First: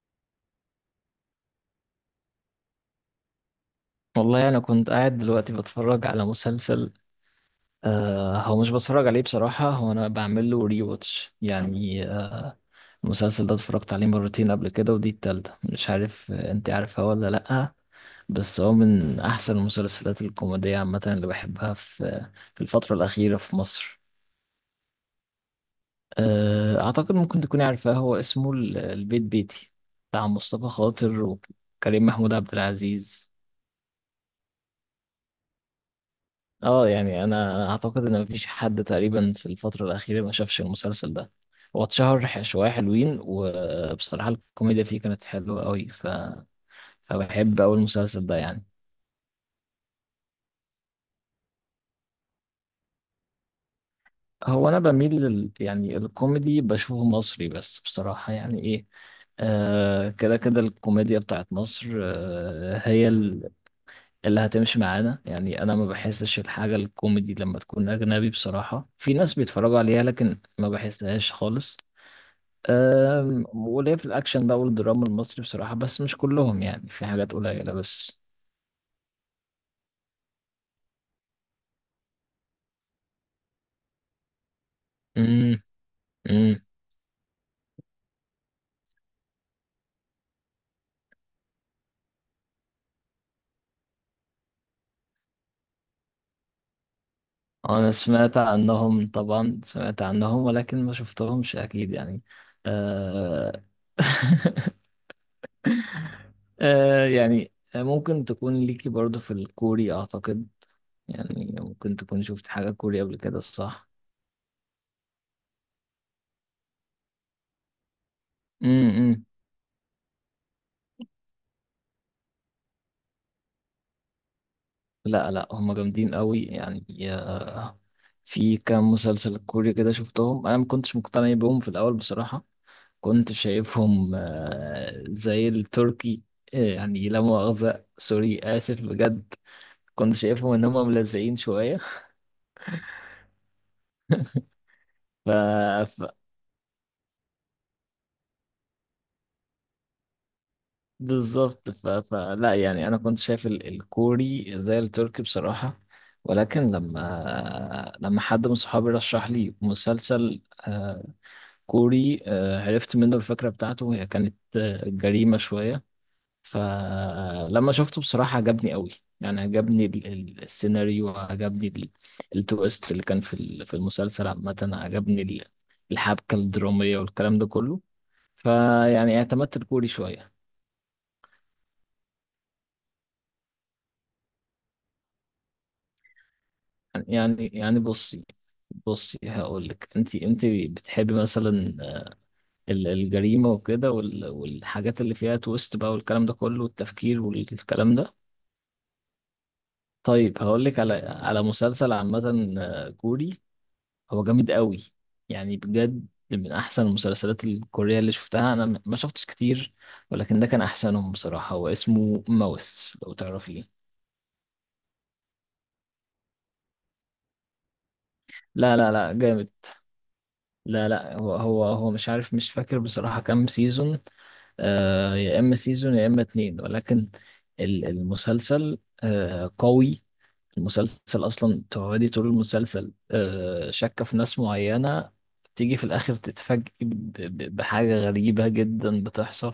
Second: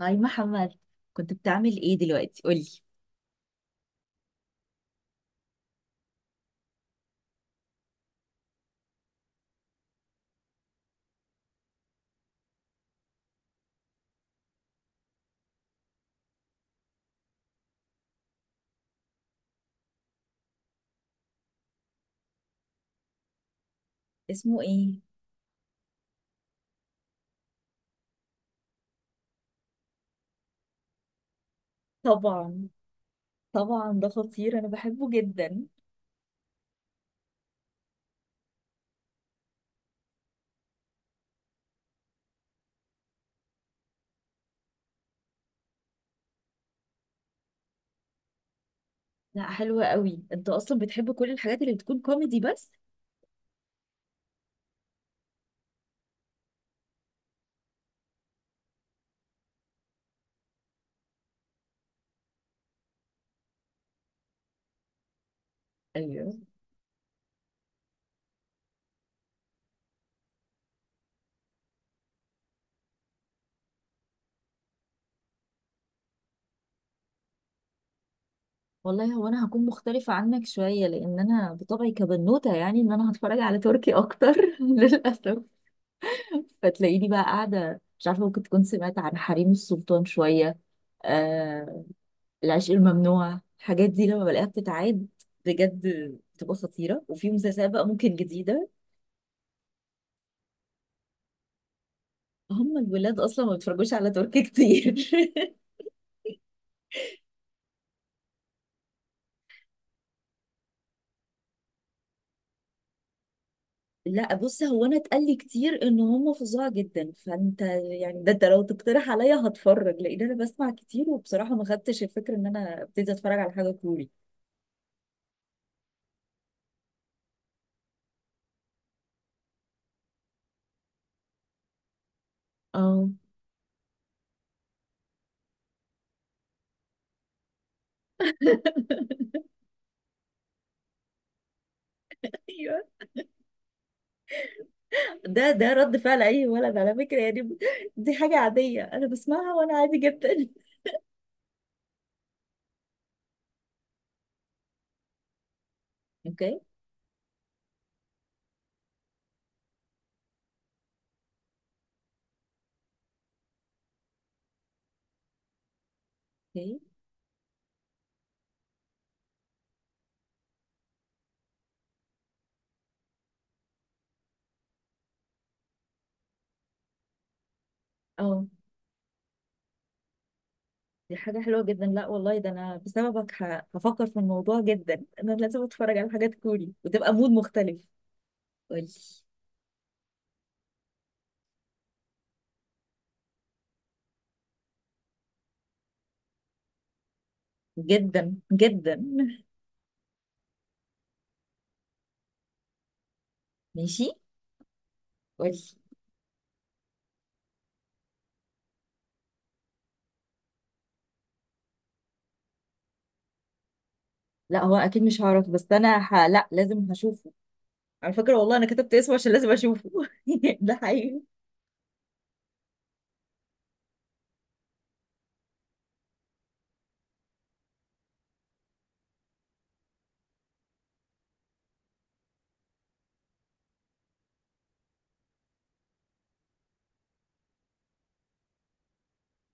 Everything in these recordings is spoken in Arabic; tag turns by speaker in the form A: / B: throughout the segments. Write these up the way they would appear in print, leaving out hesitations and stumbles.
A: هاي محمد. كنت بتعمل ايه دلوقتي؟ قولي.
B: والله أنا كنت قاعد دلوقتي بتفرج على مسلسل. هو مش بتفرج عليه بصراحة، هو أنا بعمل له ري واتش يعني. المسلسل ده اتفرجت عليه مرتين قبل كده ودي التالتة مش عارف. أنت عارفها ولا لأ؟ بس هو من أحسن المسلسلات الكوميدية عامة اللي بحبها في الفترة الأخيرة في مصر.
A: اسمه ايه؟
B: آه، أعتقد ممكن تكوني عارفاه، هو اسمه البيت بيتي، بتاع مصطفى خاطر وكريم محمود عبد
A: طبعا،
B: العزيز.
A: طبعا، ده خطير. انا بحبه جدا.
B: اه، يعني انا اعتقد ان مفيش حد تقريبا في الفتره الاخيره ما شافش المسلسل ده. هو اتشهر شويه حلوين، وبصراحه الكوميديا فيه كانت حلوه قوي، فبحب أوي المسلسل ده يعني.
A: لا، حلوة قوي. انت اصلا بتحب كل الحاجات اللي بتكون كوميدي بس.
B: هو انا بميل يعني الكوميدي بشوفه مصري، بس بصراحه يعني ايه، كده كده الكوميديا بتاعت مصر. هي اللي هتمشي معانا يعني. انا ما
A: ايوه.
B: بحسش الحاجة الكوميدي لما تكون اجنبي بصراحة، في ناس بيتفرجوا عليها لكن ما بحسهاش خالص. وليه في الأكشن بقى والدراما المصري بصراحة، بس مش كلهم، يعني في حاجات قليلة بس.
A: والله هو انا هكون مختلفة عنك شوية، لان انا بطبعي كبنوتة يعني ان انا هتفرج على تركي اكتر. للاسف.
B: امم. امم.
A: فتلاقيني بقى قاعدة، مش عارفة، ممكن تكون سمعت عن حريم السلطان شوية. آه، العشق الممنوع، الحاجات دي لما بلاقيها بتتعاد. بجد. بتبقى خطيرة، وفي مسلسلات بقى
B: أنا
A: ممكن
B: سمعت
A: جديدة.
B: عنهم طبعا، سمعت عنهم ولكن ما شفتهمش أكيد يعني.
A: هم الولاد أصلا ما
B: أه...
A: بيتفرجوش على تركي كتير.
B: يعني ممكن تكون ليكي برضو في الكوري أعتقد، يعني ممكن تكون شفت حاجة كوري قبل كده، صح؟
A: لا، بص، هو أنا اتقال لي كتير إن هم فظاع جدا. فأنت يعني ده أنت لو تقترح
B: امم.
A: عليا هتفرج، لأن أنا بسمع كتير، وبصراحة ما خدتش الفكرة إن أنا ابتدي أتفرج على حاجة كوري.
B: لا لا، هم جامدين قوي يعني. في كام مسلسل كوري كده شفتهم، انا ما كنتش مقتنع بيهم في الاول بصراحة،
A: اه.
B: كنت شايفهم زي التركي. يعني لا مؤاخذة، سوري، آسف بجد. كنت شايفهم إن هم ملزقين شوية.
A: ايوه،
B: ف...
A: ده رد
B: ف...
A: فعل اي ولد على فكره يعني. دي حاجه عاديه، انا بسمعها وانا عادي جدا.
B: بالظبط. فلا يعني، أنا كنت شايف الكوري زي التركي بصراحة،
A: اوكي.
B: ولكن لما حد من صحابي رشح لي مسلسل كوري، عرفت منه الفكرة بتاعته، هي كانت جريمة شوية.
A: اوكي.
B: فلما شفته بصراحة عجبني قوي، يعني عجبني السيناريو، عجبني التويست اللي كان في المسلسل عامة، عجبني الحبكة الدرامية والكلام ده كله.
A: اه.
B: فيعني اعتمدت الكوري شوية.
A: دي حاجة حلوة جدا. لا والله، ده أنا بسببك هفكر في الموضوع جدا. أنا لازم أتفرج على حاجات كوري وتبقى مود
B: يعني
A: مختلف.
B: بصي.
A: قولي.
B: بصي، هقول لك، انت بتحبي مثلا الجريمة وكده والحاجات اللي فيها تويست بقى والكلام ده كله والتفكير والكلام ده.
A: جدا جدا.
B: طيب هقول لك على مسلسل عامة كوري.
A: ماشي.
B: هو جامد قوي، يعني
A: قولي.
B: بجد من احسن المسلسلات الكورية اللي شفتها، انا ما شفتش كتير، ولكن ده كان احسنهم بصراحة. هو اسمه ماوس، لو تعرفيه.
A: لا، هو أكيد مش هعرف. بس أنا لا، لازم هشوفه. على فكرة والله أنا
B: لا لا
A: كتبت
B: لا،
A: اسمه عشان
B: جامد.
A: لازم أشوفه. ده
B: لا لا،
A: حقيقي.
B: هو مش عارف، مش فاكر بصراحة كام سيزون. يا اما سيزون يا اما 2، ولكن المسلسل قوي. المسلسل اصلا تقعدي طول المسلسل شاكة في ناس معينة، تيجي في الاخر تتفاجئي بحاجة غريبة جدا بتحصل.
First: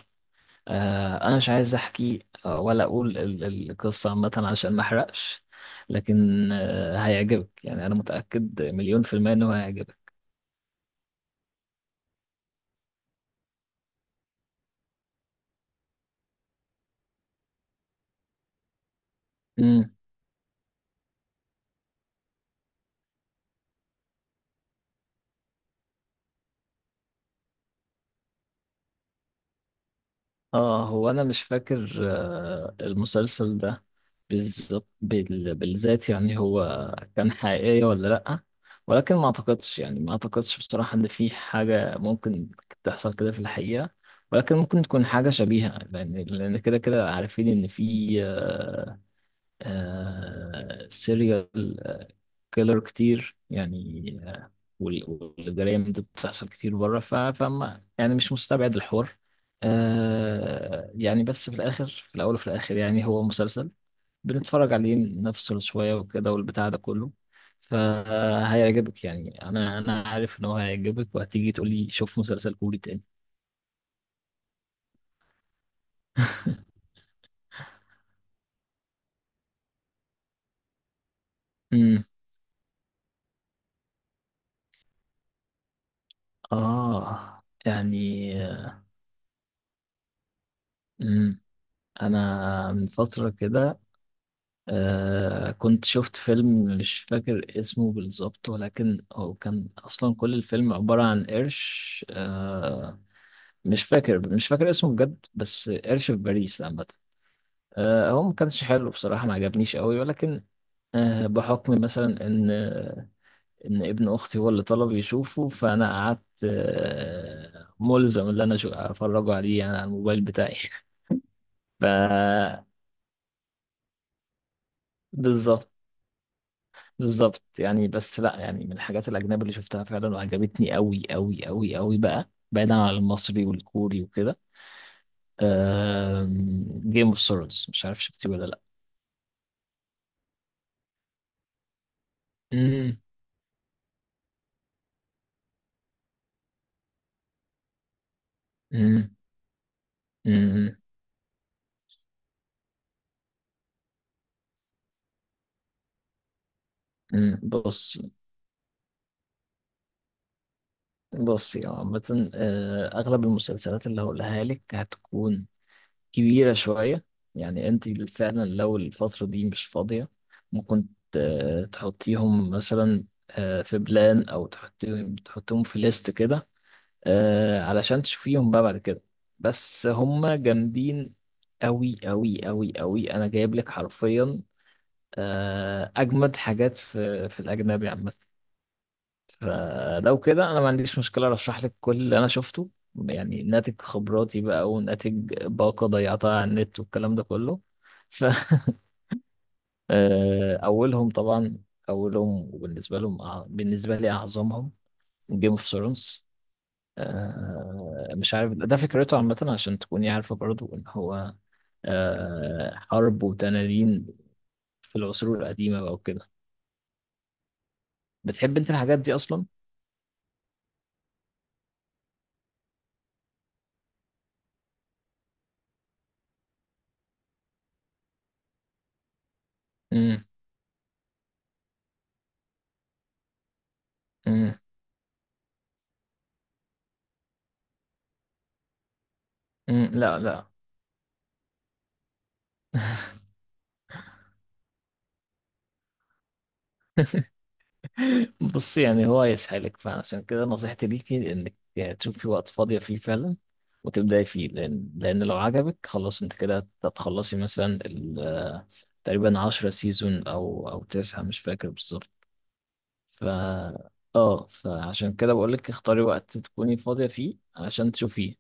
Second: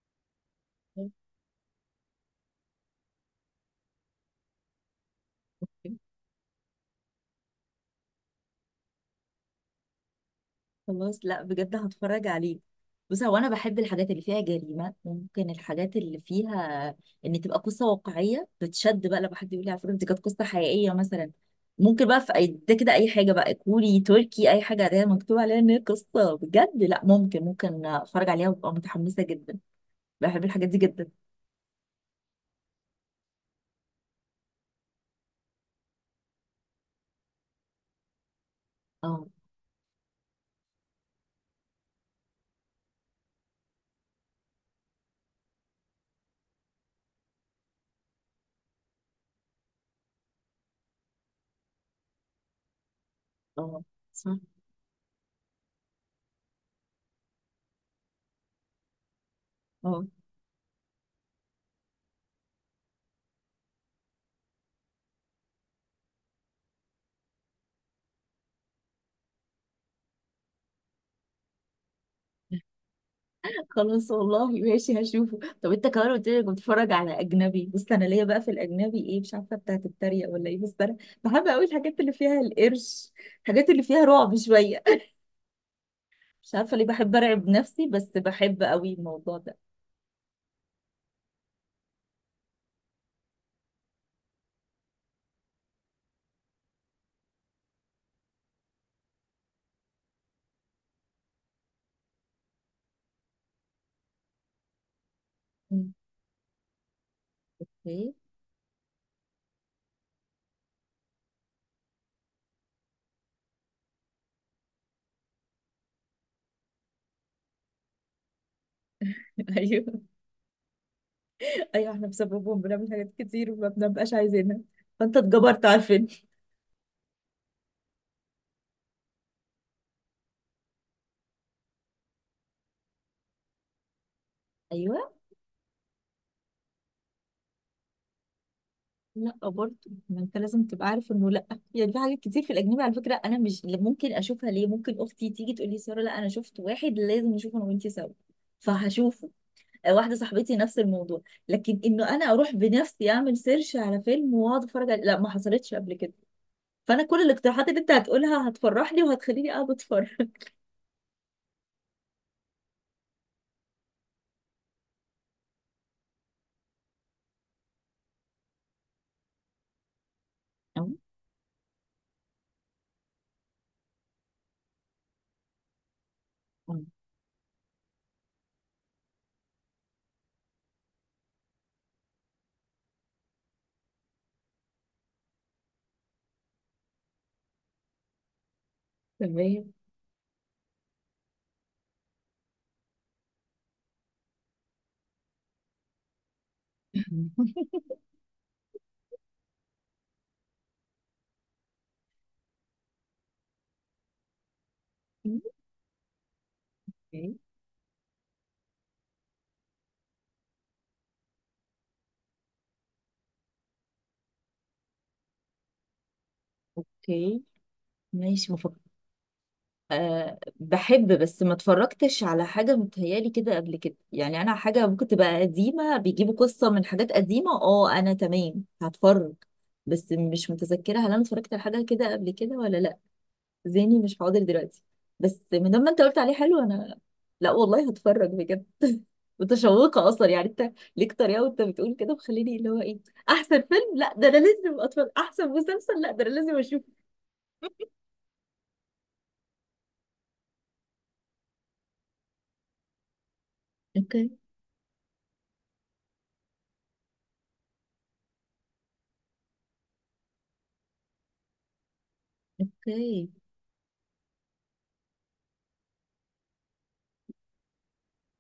B: انا مش عايز احكي ولا اقول القصه عامه عشان ما احرقش، لكن هيعجبك، يعني انا متاكد مليون في الميه انه هيعجبك.
A: خلاص. لا بجد، هتفرج عليه. بص، هو انا بحب الحاجات اللي فيها جريمه، ممكن الحاجات اللي فيها ان تبقى قصه واقعيه، بتشد بقى لما حد يقول لي على
B: امم.
A: فكره دي كانت قصه حقيقيه مثلا. ممكن بقى في اي ده كده، اي حاجه بقى كوري تركي، اي حاجه ده مكتوب عليها ان هي قصه بجد، لا ممكن اتفرج عليها وابقى متحمسه جدا. بحب الحاجات دي
B: اه،
A: جدا.
B: هو انا مش فاكر المسلسل ده بالظبط، بالذات يعني، هو كان حقيقيه ولا لا، ولكن
A: اه،
B: ما اعتقدش، يعني ما اعتقدش بصراحه ان في حاجه ممكن تحصل كده في الحقيقه، ولكن ممكن تكون حاجه شبيهه، لان كده كده عارفين ان في سيريال كيلر كتير
A: اه،
B: يعني
A: صح.
B: وال- والجرائم دي بتحصل كتير بره، فما يعني مش مستبعد الحوار.
A: اه.
B: يعني بس في الآخر، في الأول وفي الآخر يعني هو مسلسل بنتفرج عليه، نفصل شوية وكده والبتاع ده كله، فهيعجبك يعني. أنا عارف إن هو هيعجبك وهتيجي تقولي شوف مسلسل كوري تاني.
A: خلاص والله، ماشي هشوفه. طب انت كمان قلت لي كنت بتتفرج على اجنبي. بص، انا ليا بقى في الاجنبي ايه؟ مش عارفه بتاعت التريق ولا ايه، بس انا بحب قوي الحاجات
B: امم.
A: اللي فيها القرش، الحاجات اللي فيها رعب شويه. مش عارفه ليه بحب ارعب نفسي، بس
B: يعني
A: بحب قوي الموضوع ده.
B: امم. أنا من فترة كده كنت شفت فيلم مش فاكر اسمه بالظبط، ولكن هو كان أصلا كل الفيلم عبارة عن قرش مش فاكر اسمه بجد، بس
A: مم.
B: قرش في باريس عامة.
A: ايه؟
B: هو ما كانش حلو بصراحة، ما عجبنيش قوي، ولكن بحكم مثلا إن ابن أختي هو اللي طلب يشوفه، فأنا قعدت ملزم إن أنا أفرجه عليه يعني على
A: ايوه،
B: الموبايل بتاعي. ف
A: ايوه، احنا بسببهم بنعمل حاجات كتير وما بنبقاش عايزينها. فانت اتجبرت
B: بالظبط.
A: على الفيلم.
B: بالظبط يعني، بس لا يعني من الحاجات الأجنبي اللي شفتها فعلا وعجبتني قوي قوي قوي قوي بقى، بعيدا عن المصري والكوري وكده،
A: ايوه.
B: جيم اوف ثرونز، مش عارف شفتيه ولا لا.
A: لا برضه. ما انت لازم تبقى عارف انه لا. يعني في حاجات كتير في الاجنبي على
B: أمم.
A: فكره انا مش ممكن اشوفها، ليه؟ ممكن اختي تيجي تقول لي: ساره، لا انا شفت واحد لازم نشوفه انا وانتي سوا.
B: أمم.
A: فهشوفه. آه، واحده صاحبتي
B: أمم.
A: نفس الموضوع. لكن انه انا اروح بنفسي اعمل سيرش على فيلم واقعد اتفرج عليه، لا ما حصلتش قبل كده. فانا كل
B: أمم.
A: الاقتراحات اللي انت
B: بص.
A: هتقولها هتفرحني وهتخليني قاعده اتفرج.
B: بص يا عامة، أغلب المسلسلات اللي هقولها لك هتكون كبيرة شوية، يعني أنت فعلا لو الفترة دي مش فاضية ممكن
A: أه،
B: تحطيهم مثلا في بلان، أو تحطيهم في ليست كده
A: أه،
B: علشان تشوفيهم بقى بعد كده، بس هم جامدين أوي أوي أوي أوي، أنا جايب لك حرفيا أجمد حاجات في الأجنبي عامة.
A: تمام.
B: فلو كده أنا ما عنديش مشكلة أرشح لك كل اللي أنا شفته، يعني ناتج خبراتي بقى وناتج باقة ضيعتها على النت والكلام ده كله. ف أولهم طبعا، أولهم وبالنسبة لهم، بالنسبة لي أعظمهم، جيم اوف ثرونز.
A: اوكي،
B: مش عارف ده فكرته عامة عشان تكوني عارفة برضو إن هو حرب وتنانين في العصور القديمة بقى وكده.
A: اوكي، ماشي
B: بتحب أنت
A: مفكرة.
B: الحاجات دي أصلا؟
A: أه بحب، بس ما اتفرجتش على حاجة متهيالي كده قبل كده. يعني أنا حاجة ممكن تبقى قديمة بيجيبوا قصة من حاجات قديمة، اه أنا تمام هتفرج. بس
B: مم.
A: مش متذكرة هل أنا اتفرجت على حاجة كده قبل كده ولا لأ. ذهني مش حاضر
B: مم.
A: دلوقتي. بس من لما أنت قلت عليه حلو، أنا لأ والله، هتفرج بجد.
B: مم.
A: متشوقة
B: لا
A: أصلا.
B: لا.
A: يعني أنت ليك طريقة وأنت بتقول كده مخليني، اللي هو إيه؟ أحسن فيلم؟ لأ، ده أنا لازم أتفرج. أحسن مسلسل؟ لأ، ده أنا لازم أشوفه.
B: بصي يعني هو يسحلك، فعشان كده نصيحتي ليكي إنك تشوفي وقت فاضية فيه فعلا وتبدأي
A: اوكي،
B: فيه، لأن لو عجبك خلاص أنت كده هتخلصي مثلا تقريبا 10 سيزون أو 9، مش فاكر بالظبط. ف
A: اوكي،
B: اه فعشان كده بقول لك اختاري وقت تكوني فاضية فيه عشان تشوفيه.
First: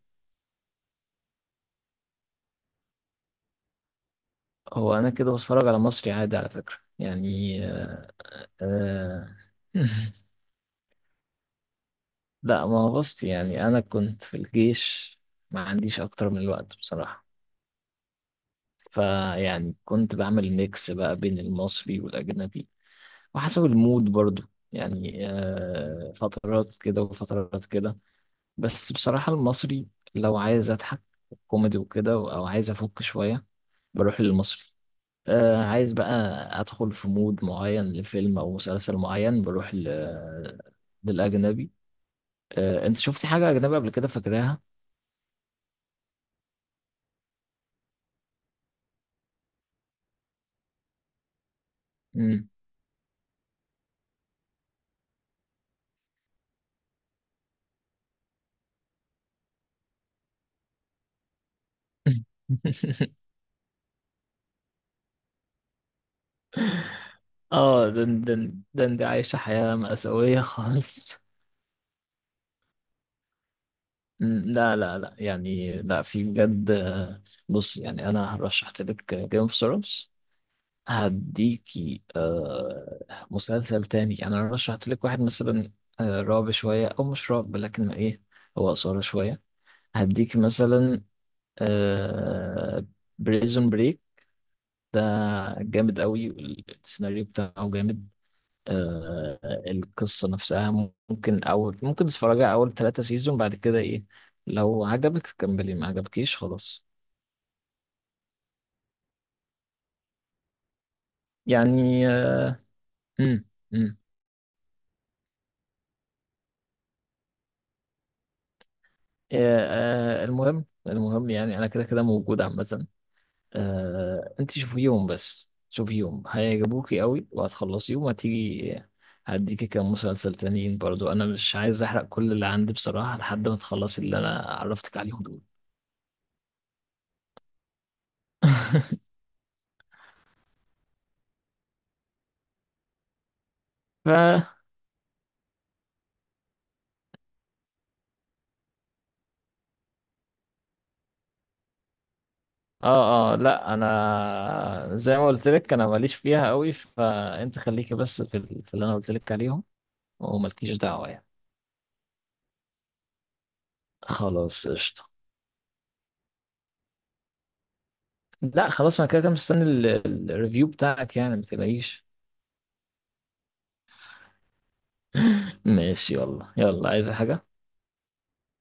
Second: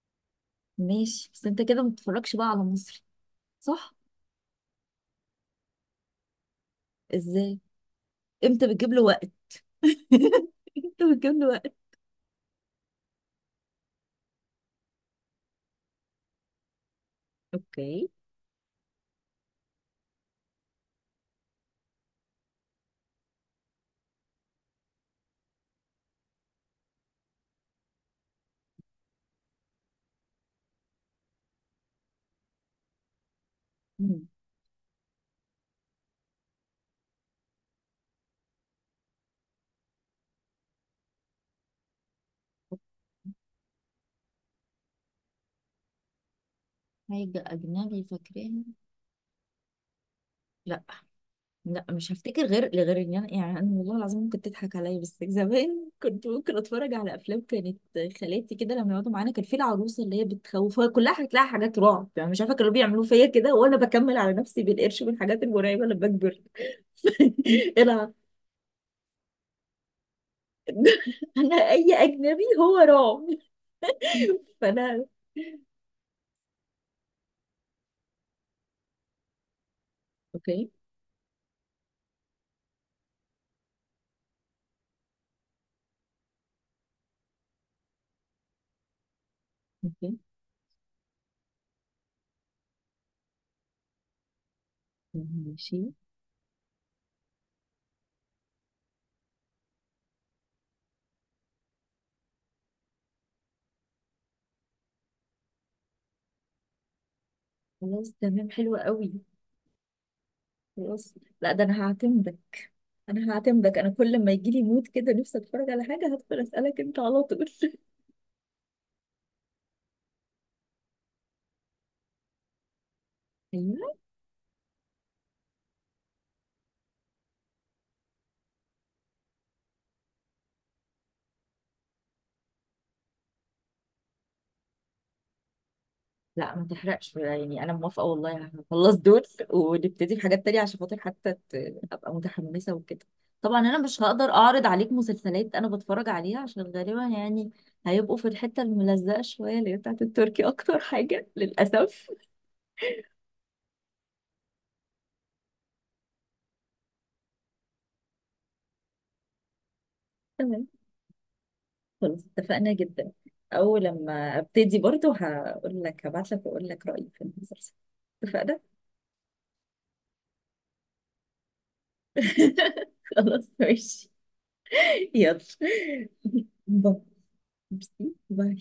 A: ماشي. بس انت كده ما بتتفرجش بقى على مصري؟ صح؟
B: هو انا كده بتفرج على مصري عادي على فكرة
A: ازاي؟
B: يعني.
A: امتى بتجيب له وقت؟
B: آه،
A: امتى بتجيب له وقت؟
B: لا ما هو بص يعني انا كنت في الجيش، ما عنديش اكتر من الوقت بصراحة،
A: اوكي.
B: فيعني كنت بعمل ميكس بقى بين المصري والاجنبي وحسب المود برضو، يعني فترات كده وفترات كده. بس بصراحة المصري، لو عايز اضحك كوميدي وكده او عايز افك شوية، بروح
A: مم.
B: للمصري. عايز بقى ادخل في مود معين لفيلم او مسلسل معين، بروح للاجنبي. انت شفتي حاجه اجنبي قبل كده فاكراها؟
A: حاجة أجنبي فاكراها؟ لا. لا مش هفتكر
B: مم.
A: غير ان انا يعني انا والله العظيم ممكن تضحك عليا بس زمان كنت ممكن اتفرج على افلام كانت خالاتي كده لما يقعدوا معانا، كان في العروسه اللي هي بتخوف، هو كلها هتلاقي حاجات رعب. يعني مش عارفه كانوا بيعملوا فيا كده، وانا بكمل على نفسي بالقرش من الحاجات المرعبه لما بكبر.
B: اه
A: انا
B: دن دن دن، دي عايشه حياه مأساويه خالص.
A: انا اي اجنبي هو رعب.
B: مم، لا لا
A: فانا
B: لا يعني، لا في بجد بص يعني انا هرشحت لك جيم اوف ثرونز،
A: اوكي،
B: هديكي مسلسل تاني، يعني انا رشحت لك واحد مثلا رعب شويه او مش رعب لكن ايه، هو اثاره شويه،
A: اوكي،
B: هديكي مثلا آه بريزون بريك، ده
A: ماشي.
B: جامد قوي، السيناريو بتاعه جامد آه القصه نفسها. ممكن تتفرجي على اول 3 سيزون بعد كده ايه، لو عجبك كملي، ما عجبكيش خلاص.
A: خلاص، تمام، حلو قوي. خلاص. لا، ده انا
B: يعني
A: هعتمدك.
B: آه،
A: انا
B: مم،
A: هعتمدك. انا
B: مم.
A: كل ما يجي لي مود كده نفسي اتفرج على حاجه، هدخل اسالك انت على طول.
B: المهم، المهم يعني انا كده كده موجود عامه.
A: ايوه.
B: انت شوفي يوم بس، شوفي يوم، هيعجبوكي قوي وهتخلصي يوم، هتيجي هديكي كام مسلسل تانيين برضو، انا مش عايز احرق كل اللي عندي بصراحه لحد ما تخلصي اللي انا عرفتك عليهم دول.
A: لا، ما تحرقش. يعني انا موافقه والله، هخلص دول ونبتدي بحاجات تانية عشان خاطر حتى ابقى متحمسه وكده. طبعا انا مش
B: ف
A: هقدر اعرض عليك مسلسلات انا بتفرج عليها، عشان غالبا يعني هيبقوا في الحته الملزقه شويه، اللي هي بتاعت التركي اكتر حاجه، للاسف.
B: اه اه، لا انا زي ما قلت لك انا ماليش فيها قوي، فانت خليكي بس في اللي انا قلت لك عليهم،
A: تمام.
B: ومالكيش دعوه يعني.
A: خلاص، اتفقنا جدا. أول لما
B: خلاص
A: أبتدي
B: قشطه.
A: برضو هقول لك، هبعت لك وأقول لك رأيي في المسلسل. اتفقنا.
B: لا خلاص انا كده كده مستني الريفيو بتاعك يعني، ما تلاقيش.
A: خلاص، ماشي. يلا.
B: ماشي، يلا يلا،
A: باي.
B: عايز حاجة؟
A: ميرسي. باي.